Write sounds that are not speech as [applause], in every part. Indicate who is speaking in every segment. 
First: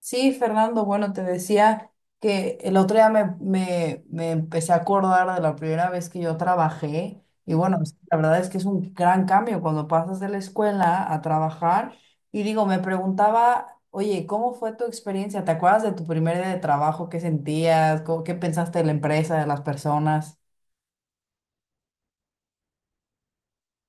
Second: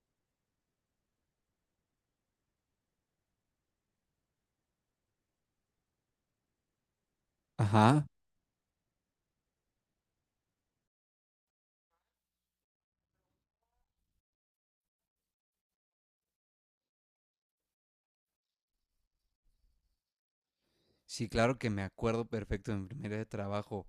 Speaker 1: Sí, Fernando, bueno, te decía que el otro día me empecé a acordar de la primera vez que yo trabajé y bueno,
Speaker 2: Ajá.
Speaker 1: la verdad es que es un gran cambio cuando pasas de la escuela a trabajar y digo, me preguntaba, oye, ¿cómo fue tu experiencia? ¿Te acuerdas de tu primer día de trabajo? ¿Qué sentías? ¿Qué pensaste de la empresa, de las personas?
Speaker 2: Sí, claro que me acuerdo perfecto de mi primer día de trabajo.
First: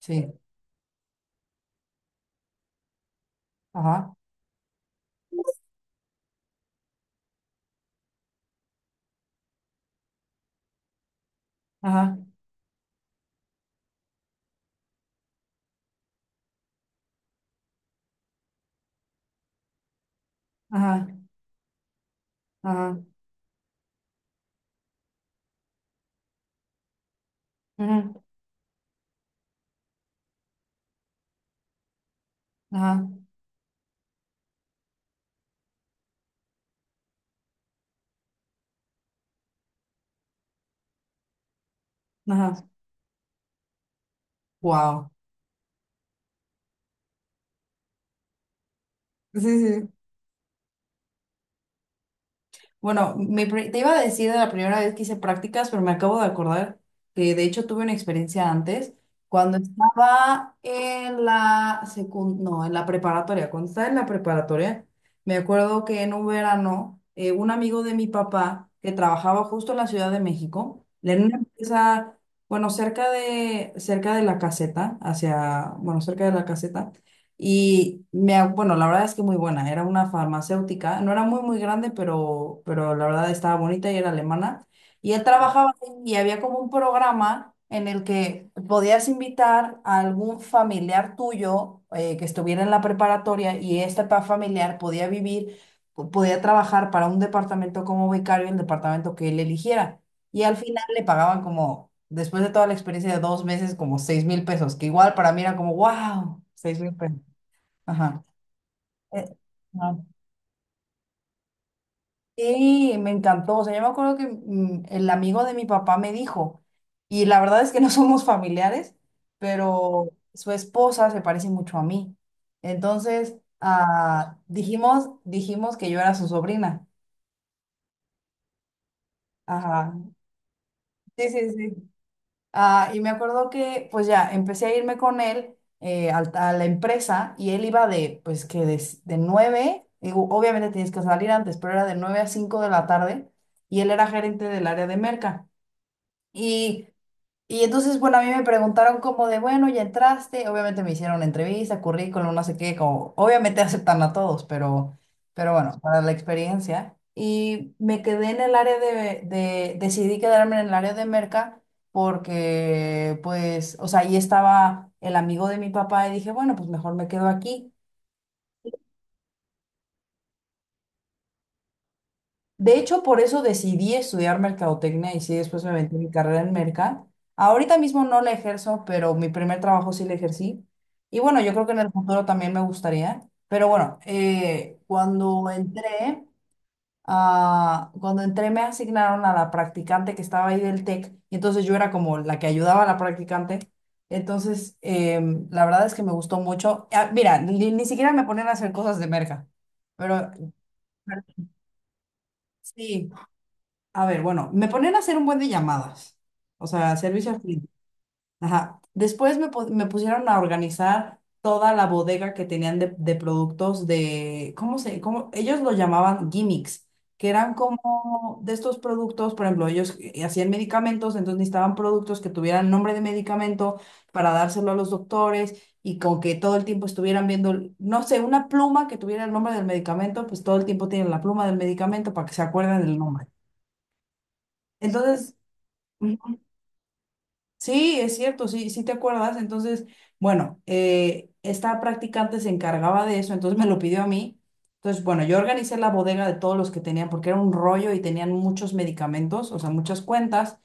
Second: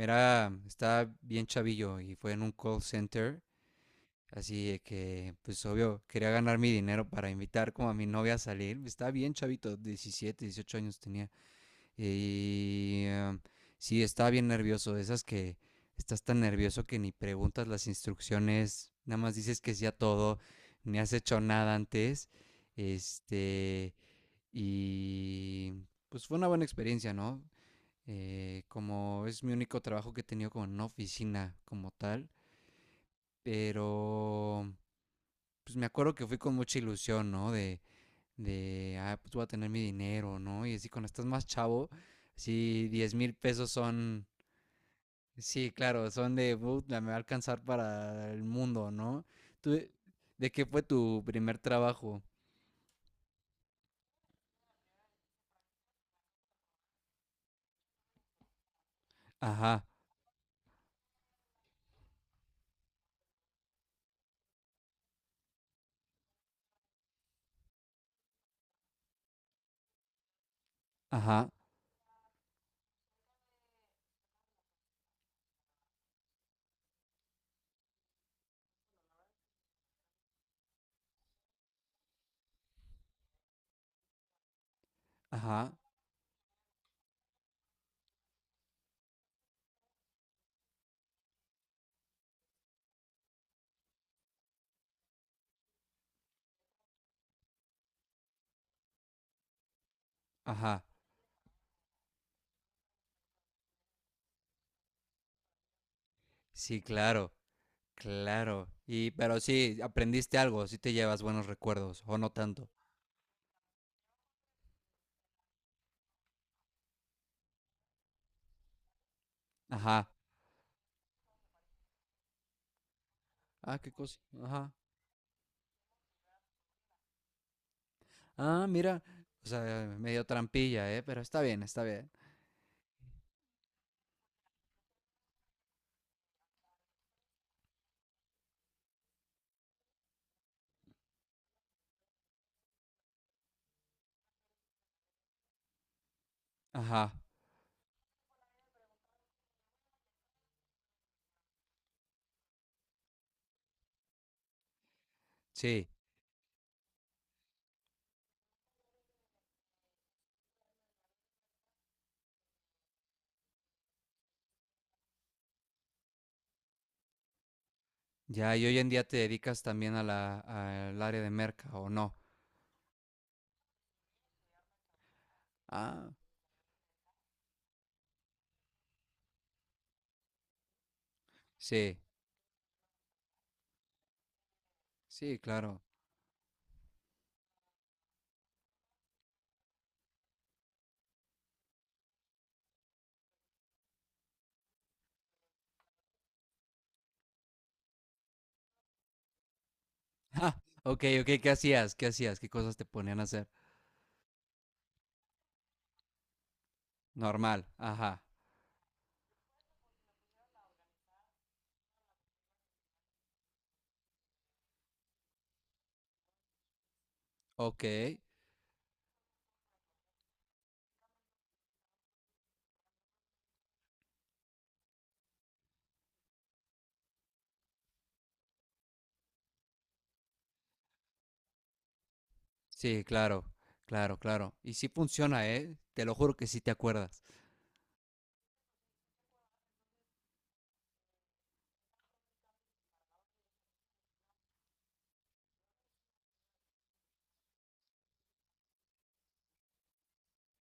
Speaker 1: Sí,
Speaker 2: estaba bien chavillo y fue en un call center,
Speaker 1: ajá,
Speaker 2: así de que, pues obvio, quería ganar mi dinero para invitar como a mi novia a salir. Estaba bien chavito, 17, 18 años tenía.
Speaker 1: ajá,
Speaker 2: Y sí, estaba bien nervioso, de esas que estás tan nervioso que ni preguntas las instrucciones, nada más dices que sí a todo, ni
Speaker 1: ajá,
Speaker 2: has hecho nada antes.
Speaker 1: ajá,
Speaker 2: Este, Y pues fue una buena experiencia, ¿no?
Speaker 1: ajá,
Speaker 2: Como es mi único trabajo que he tenido como en una oficina como tal,
Speaker 1: ajá,
Speaker 2: pero pues me acuerdo que fui con mucha ilusión, ¿no? Ah, pues voy a tener mi dinero, ¿no? Y así cuando estás más chavo,
Speaker 1: ajá,
Speaker 2: así 10,000 pesos son,
Speaker 1: wow.
Speaker 2: sí, claro, son de, puta, me va a alcanzar para el mundo, ¿no?
Speaker 1: Sí, sí,
Speaker 2: ¿Tú,
Speaker 1: sí.
Speaker 2: de qué fue tu primer trabajo?
Speaker 1: Bueno, te iba a decir de la primera vez que hice prácticas, pero me acabo de acordar que de hecho tuve una experiencia antes, cuando
Speaker 2: Ajá,
Speaker 1: estaba en la secund no, en la preparatoria, cuando estaba en la preparatoria, me acuerdo que en un verano, un amigo de mi papá que trabajaba justo en la Ciudad de México, en una
Speaker 2: ajá,
Speaker 1: empresa, bueno, cerca de la caseta, hacia, bueno, cerca de la caseta, y bueno, la verdad es que muy buena. Era una farmacéutica, no era muy, muy grande, pero la verdad estaba bonita y era alemana. Y él
Speaker 2: ajá,
Speaker 1: trabajaba ahí y había como un programa en el que podías invitar a algún familiar tuyo que estuviera en la preparatoria y este familiar podía vivir, podía trabajar para un departamento como vicario en el departamento que él eligiera. Y al final
Speaker 2: ajá,
Speaker 1: le pagaban como, después de toda la experiencia de 2 meses, como 6,000 pesos, que igual para mí era como, wow, seis
Speaker 2: sí,
Speaker 1: mil pesos.
Speaker 2: claro.
Speaker 1: Ajá.
Speaker 2: Claro. Y,
Speaker 1: Eh,
Speaker 2: pero sí,
Speaker 1: ajá.
Speaker 2: aprendiste algo, sí te llevas buenos recuerdos, o no tanto.
Speaker 1: Y me encantó. O sea, yo me acuerdo que el amigo de mi papá me dijo, y la verdad es que no [laughs] somos familiares, pero
Speaker 2: Ajá.
Speaker 1: su esposa se parece mucho a mí. Entonces,
Speaker 2: Ah, qué cosa.
Speaker 1: ah,
Speaker 2: Ajá.
Speaker 1: dijimos que yo era su sobrina.
Speaker 2: Ah, mira. O
Speaker 1: Ajá.
Speaker 2: sea, medio trampilla, ¿eh? Pero
Speaker 1: Sí,
Speaker 2: está
Speaker 1: sí,
Speaker 2: bien, está
Speaker 1: sí.
Speaker 2: bien.
Speaker 1: Ah, y me acuerdo que, pues ya, empecé a irme con él la empresa y él iba de, pues que de, s- de 9, digo, obviamente tienes que salir antes, pero era de 9 a 5 de la tarde y él era gerente del área de merca. Y
Speaker 2: Ajá.
Speaker 1: y entonces, bueno, a mí me preguntaron como de, bueno, ya entraste, obviamente me hicieron una entrevista, currículum, no sé qué, como, obviamente [laughs] aceptan a todos, pero bueno,
Speaker 2: Sí.
Speaker 1: para la experiencia. Y me quedé en el área decidí quedarme en el área de merca porque, pues, o sea, ahí estaba el amigo de mi papá y dije, bueno, pues mejor me quedo aquí.
Speaker 2: Ya, y hoy en día te dedicas también a la, al área de merca, ¿o no?
Speaker 1: De hecho, por eso decidí estudiar mercadotecnia y sí, después me metí en mi
Speaker 2: Ah,
Speaker 1: carrera en merca. Ahorita mismo no la ejerzo, pero mi primer trabajo sí la ejercí. Y bueno, yo creo que en el
Speaker 2: sí.
Speaker 1: futuro también me gustaría. Pero bueno,
Speaker 2: Sí, claro.
Speaker 1: cuando entré me asignaron a la practicante que estaba ahí del TEC. Y entonces yo era como la que ayudaba a la practicante. Entonces, la verdad es que me gustó mucho. Ah, mira, ni siquiera me ponían a hacer cosas de merca. Pero
Speaker 2: [laughs] Ah, ok,
Speaker 1: pero
Speaker 2: ok. ¿Qué hacías? ¿Qué hacías? ¿Qué cosas te
Speaker 1: sí.
Speaker 2: ponían a hacer?
Speaker 1: A ver, bueno, me ponían a hacer un buen de llamadas, o sea, servicio al
Speaker 2: Normal.
Speaker 1: cliente.
Speaker 2: Ajá.
Speaker 1: Ajá. Después me pusieron a organizar toda la bodega que tenían de productos de, ¿cómo se, cómo, ellos lo llamaban gimmicks, que eran
Speaker 2: Ok.
Speaker 1: como de estos productos, por ejemplo, ellos hacían medicamentos, entonces necesitaban productos que tuvieran nombre de medicamento para dárselo a los doctores y con que todo el tiempo estuvieran viendo, no sé, una pluma que tuviera el nombre del medicamento, pues todo el tiempo tienen la pluma del medicamento para que se acuerden del
Speaker 2: Sí,
Speaker 1: nombre.
Speaker 2: claro. Claro, claro. Y sí
Speaker 1: Entonces,
Speaker 2: funciona, ¿eh? Te lo juro
Speaker 1: Ujú.
Speaker 2: que sí te acuerdas.
Speaker 1: Sí, es cierto, sí, sí te acuerdas. Entonces, bueno, esta practicante se encargaba de eso, entonces me lo pidió a mí. Entonces, bueno, yo organicé la bodega de todos los que tenían, porque era un rollo y tenían muchos medicamentos, o sea, muchas cuentas.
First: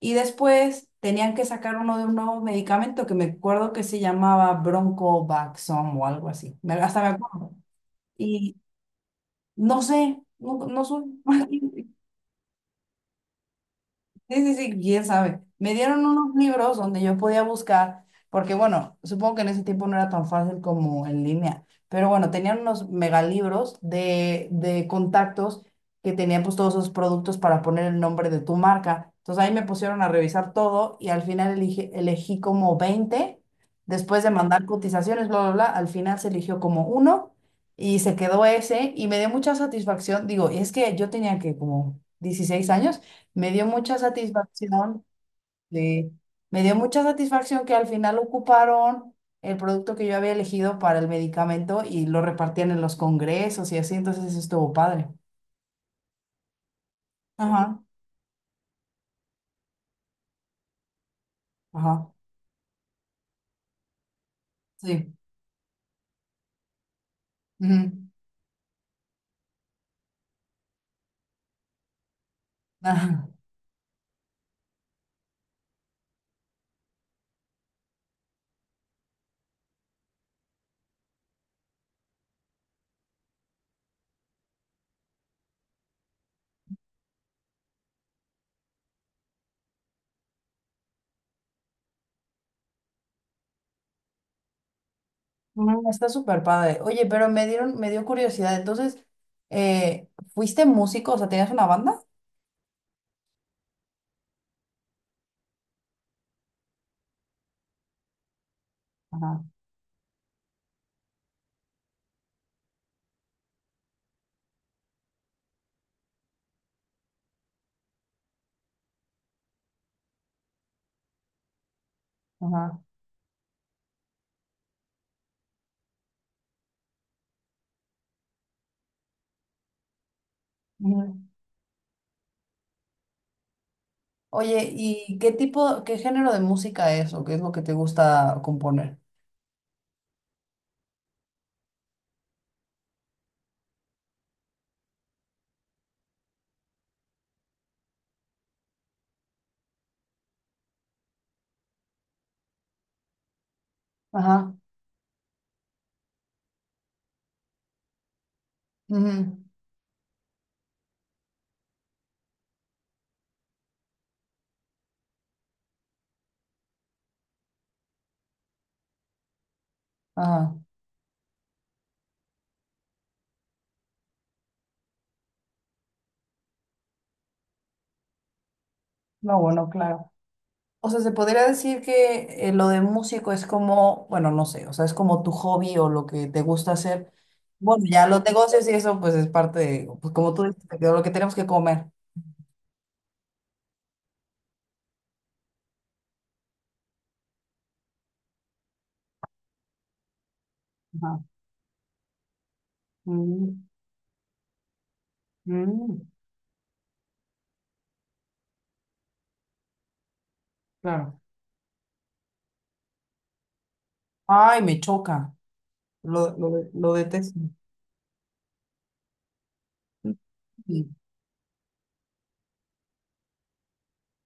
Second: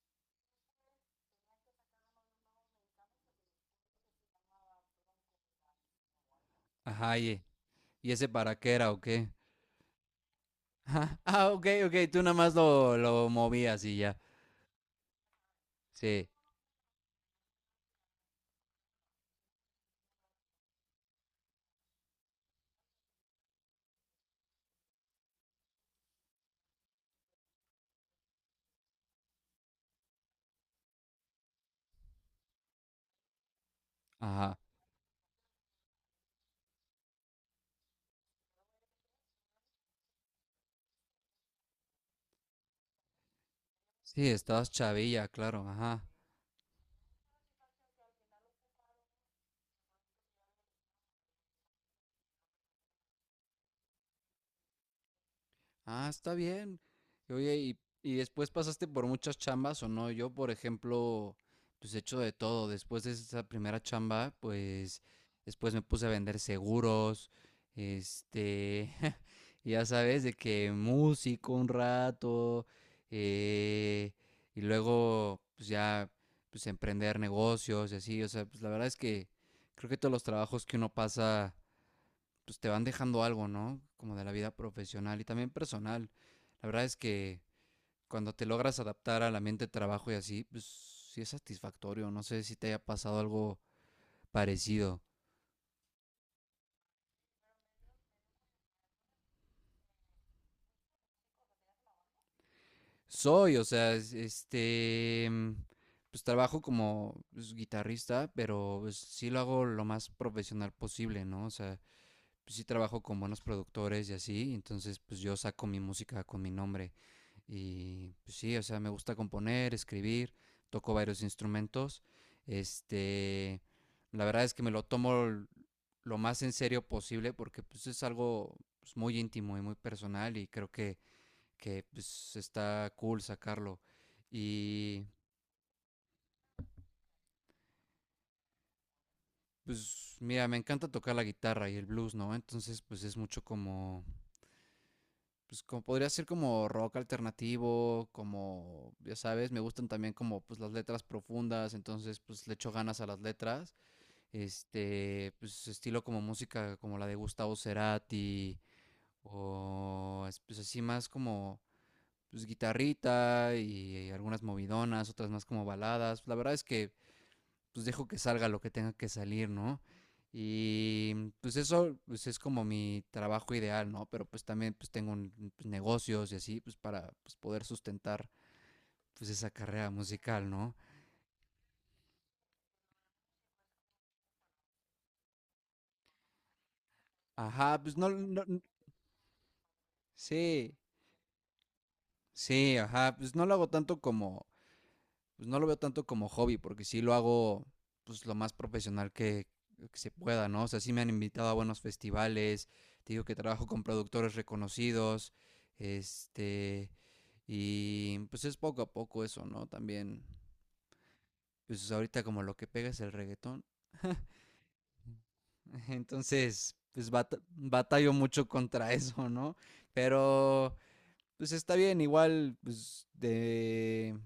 Speaker 1: Y después tenían que sacar uno de un nuevo medicamento que me acuerdo que se llamaba Bronco Baxom o algo así. Hasta me
Speaker 2: Ajá,
Speaker 1: acuerdo.
Speaker 2: y ese para
Speaker 1: Y
Speaker 2: qué era o qué? [laughs]
Speaker 1: no sé, no, no soy.
Speaker 2: Ajá, ah, ok,
Speaker 1: [laughs]
Speaker 2: ok, tú nada más lo movías y ya.
Speaker 1: Sí, sí, sí, quién sabe. Me dieron
Speaker 2: Sí,
Speaker 1: unos libros donde yo podía buscar, porque bueno, supongo que en ese tiempo no era tan fácil como en línea, pero bueno, tenían unos megalibros de contactos que tenían pues todos esos productos para poner el nombre de tu marca. Entonces ahí me pusieron a revisar todo y al final elegí como 20 después de
Speaker 2: ajá.
Speaker 1: mandar cotizaciones, bla, bla, bla, al final se eligió como uno y se quedó ese y me dio mucha satisfacción. Digo, es que yo tenía que como 16 años. Me dio mucha
Speaker 2: Sí, estabas
Speaker 1: satisfacción,
Speaker 2: chavilla, claro, ajá.
Speaker 1: sí. Me dio mucha satisfacción que al final ocuparon el producto que yo había elegido para el medicamento y lo repartían en los congresos y así, entonces eso estuvo padre.
Speaker 2: Ah, está bien. Y oye,
Speaker 1: Ajá,
Speaker 2: y después pasaste por muchas chambas o no? Yo, por ejemplo, pues he
Speaker 1: ajá,
Speaker 2: hecho de todo. Después de esa primera chamba, pues
Speaker 1: sí.
Speaker 2: después me puse a vender seguros,
Speaker 1: Ujú,
Speaker 2: este, [laughs] ya sabes, de que músico un rato,
Speaker 1: ajá.
Speaker 2: eh, y luego, pues ya, pues emprender negocios y así. O sea, pues la verdad es que creo que todos los trabajos que uno pasa pues te van dejando algo, ¿no? Como de la vida profesional y también personal. La verdad es que cuando te logras adaptar al ambiente de trabajo y así, pues sí es satisfactorio. No sé si te haya pasado algo parecido.
Speaker 1: Está súper padre. Oye, pero me dieron, me dio curiosidad. Entonces, eh, ¿fuiste músico? O sea, ¿tenías una banda?
Speaker 2: Soy, o sea, este, mm, pues trabajo como pues, guitarrista, pero pues, sí lo
Speaker 1: Ajá,
Speaker 2: hago lo más profesional posible, ¿no? O sea, pues, sí trabajo con buenos productores y así, entonces pues yo saco mi música con mi nombre. Y pues sí, o sea, me gusta componer, escribir, toco varios instrumentos.
Speaker 1: ajá.
Speaker 2: Este, la verdad es que me lo tomo lo más en serio posible porque pues es algo pues, muy íntimo y muy personal y creo
Speaker 1: Ujú.
Speaker 2: que pues está cool sacarlo.
Speaker 1: Oye,
Speaker 2: Y
Speaker 1: ¿y qué tipo, qué género de música es o qué es lo que te gusta componer?
Speaker 2: pues mira, me encanta tocar la guitarra y el blues, ¿no? Entonces pues es mucho como pues como podría ser como rock alternativo, como, ya sabes, me gustan también como pues las letras profundas, entonces pues le echo ganas a las letras,
Speaker 1: Ajá.
Speaker 2: este, pues estilo como música como la de Gustavo Cerati,
Speaker 1: Ujú.
Speaker 2: o pues así más como pues guitarrita y algunas movidonas, otras más como baladas, la verdad es que pues dejo que salga lo que tenga que salir, ¿no?
Speaker 1: Ah,
Speaker 2: Y mm, pues eso pues es como mi trabajo ideal, ¿no? Pero pues también pues tengo pues, negocios y así, pues para pues, poder sustentar pues
Speaker 1: no,
Speaker 2: esa
Speaker 1: bueno,
Speaker 2: carrera
Speaker 1: claro.
Speaker 2: musical, ¿no?
Speaker 1: O sea, se podría decir que lo de músico es como, bueno, no sé, o sea, es como tu hobby o lo que te gusta hacer.
Speaker 2: Ajá,
Speaker 1: Bueno,
Speaker 2: pues
Speaker 1: ya
Speaker 2: no,
Speaker 1: los negocios y eso, pues es parte de, pues como tú dices,
Speaker 2: sí,
Speaker 1: de lo que tenemos que comer.
Speaker 2: sí, ajá, pues no lo hago tanto como pues no lo veo tanto como hobby, porque sí lo hago pues lo más profesional que se pueda, ¿no? O sea, sí me han
Speaker 1: Ajá.
Speaker 2: invitado a buenos festivales, te digo que
Speaker 1: Mm,
Speaker 2: trabajo con productores reconocidos,
Speaker 1: mm,
Speaker 2: este, y pues es poco a poco eso, ¿no? También,
Speaker 1: claro.
Speaker 2: pues ahorita como lo que pega es el reggaetón,
Speaker 1: Ay, me choca.
Speaker 2: [laughs]
Speaker 1: Lo, lo, de-
Speaker 2: entonces,
Speaker 1: lo
Speaker 2: pues
Speaker 1: detesto.
Speaker 2: batallo mucho contra eso, ¿no? Pero
Speaker 1: Sí,
Speaker 2: pues está bien, igual,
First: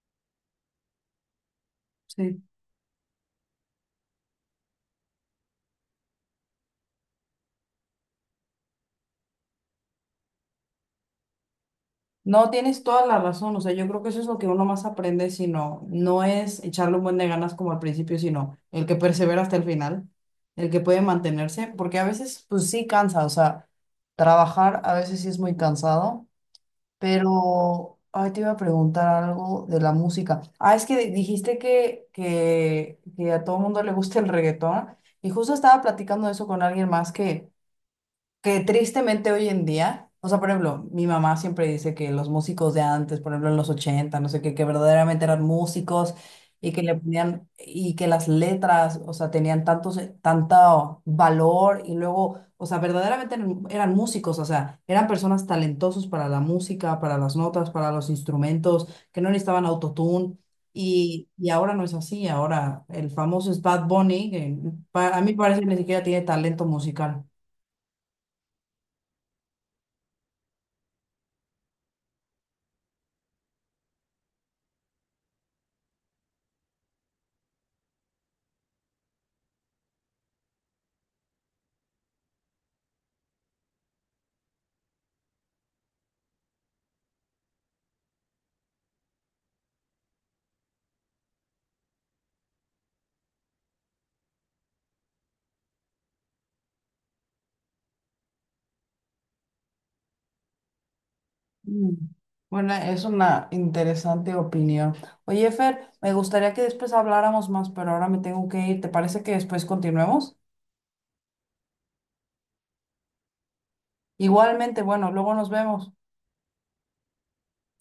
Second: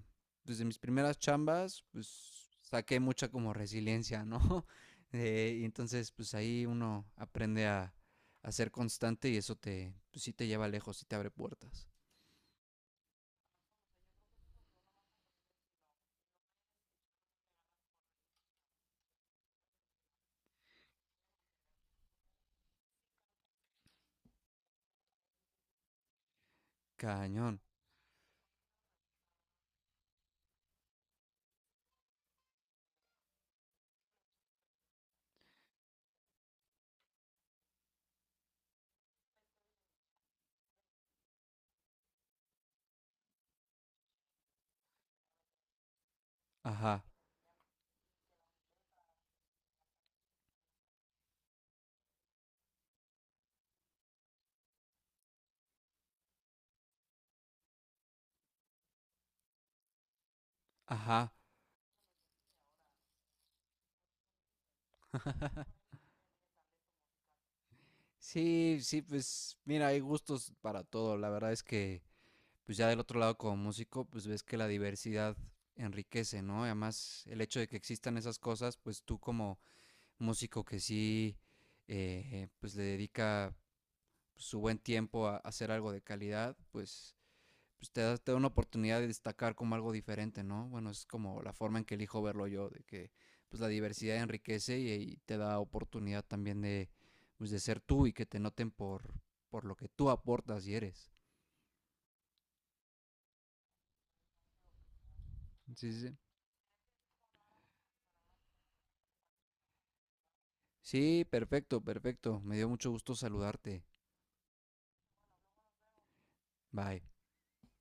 Speaker 2: pues, de mis primeras chambas,
Speaker 1: sí.
Speaker 2: pues saqué mucha como resiliencia, ¿no? [laughs] Y entonces, pues ahí uno aprende a ser constante y eso te, pues, sí te lleva lejos sí te abre puertas.
Speaker 1: No, tienes toda la razón, o sea, yo creo que eso es lo que uno más aprende, sino no es echarle un buen de ganas como al principio, sino el que persevera hasta el final, el que puede mantenerse, porque a veces pues sí cansa, o sea, trabajar a veces sí es muy cansado,
Speaker 2: Cañón.
Speaker 1: pero ay, te iba a preguntar algo de la música. Ah, es que dijiste que, a todo mundo le gusta el reggaetón y justo estaba platicando de eso con alguien más que tristemente hoy en día, o sea, por ejemplo, mi mamá siempre dice que los músicos de antes, por ejemplo, en los 80, no sé qué, que verdaderamente eran músicos y que le
Speaker 2: Ajá,
Speaker 1: ponían, y que las letras, o sea, tenían tanto, tanto valor y luego, o sea, verdaderamente eran músicos, o sea, eran personas talentosos para la música, para las notas, para los instrumentos, que no necesitaban autotune. Y,
Speaker 2: ajá.
Speaker 1: y ahora no es así, ahora el famoso es Bad Bunny, que a mí parece que ni
Speaker 2: [laughs]
Speaker 1: siquiera tiene talento musical.
Speaker 2: Sí, sí, pues mira, hay gustos para todo. La verdad es que, pues ya del otro lado como músico, pues ves que la diversidad enriquece, ¿no? Y además, el hecho de que existan esas cosas, pues tú como músico que sí, pues le dedica su buen tiempo a hacer algo de calidad, pues, pues te da una oportunidad de destacar como algo diferente, ¿no? Bueno, es como la forma en que elijo verlo yo, de que pues la diversidad enriquece y te da oportunidad también de, pues, de ser tú y que te noten por lo que tú aportas y eres.
Speaker 1: Mm. Bueno, es una interesante opinión. Oye, Fer,
Speaker 2: Sí, sí,
Speaker 1: me
Speaker 2: sí.
Speaker 1: gustaría que después habláramos más, pero ahora me tengo que ir. ¿Te parece que después continuemos?
Speaker 2: Sí, perfecto, perfecto. Me dio mucho gusto saludarte.
Speaker 1: Igualmente, bueno, luego nos vemos.
Speaker 2: Bye.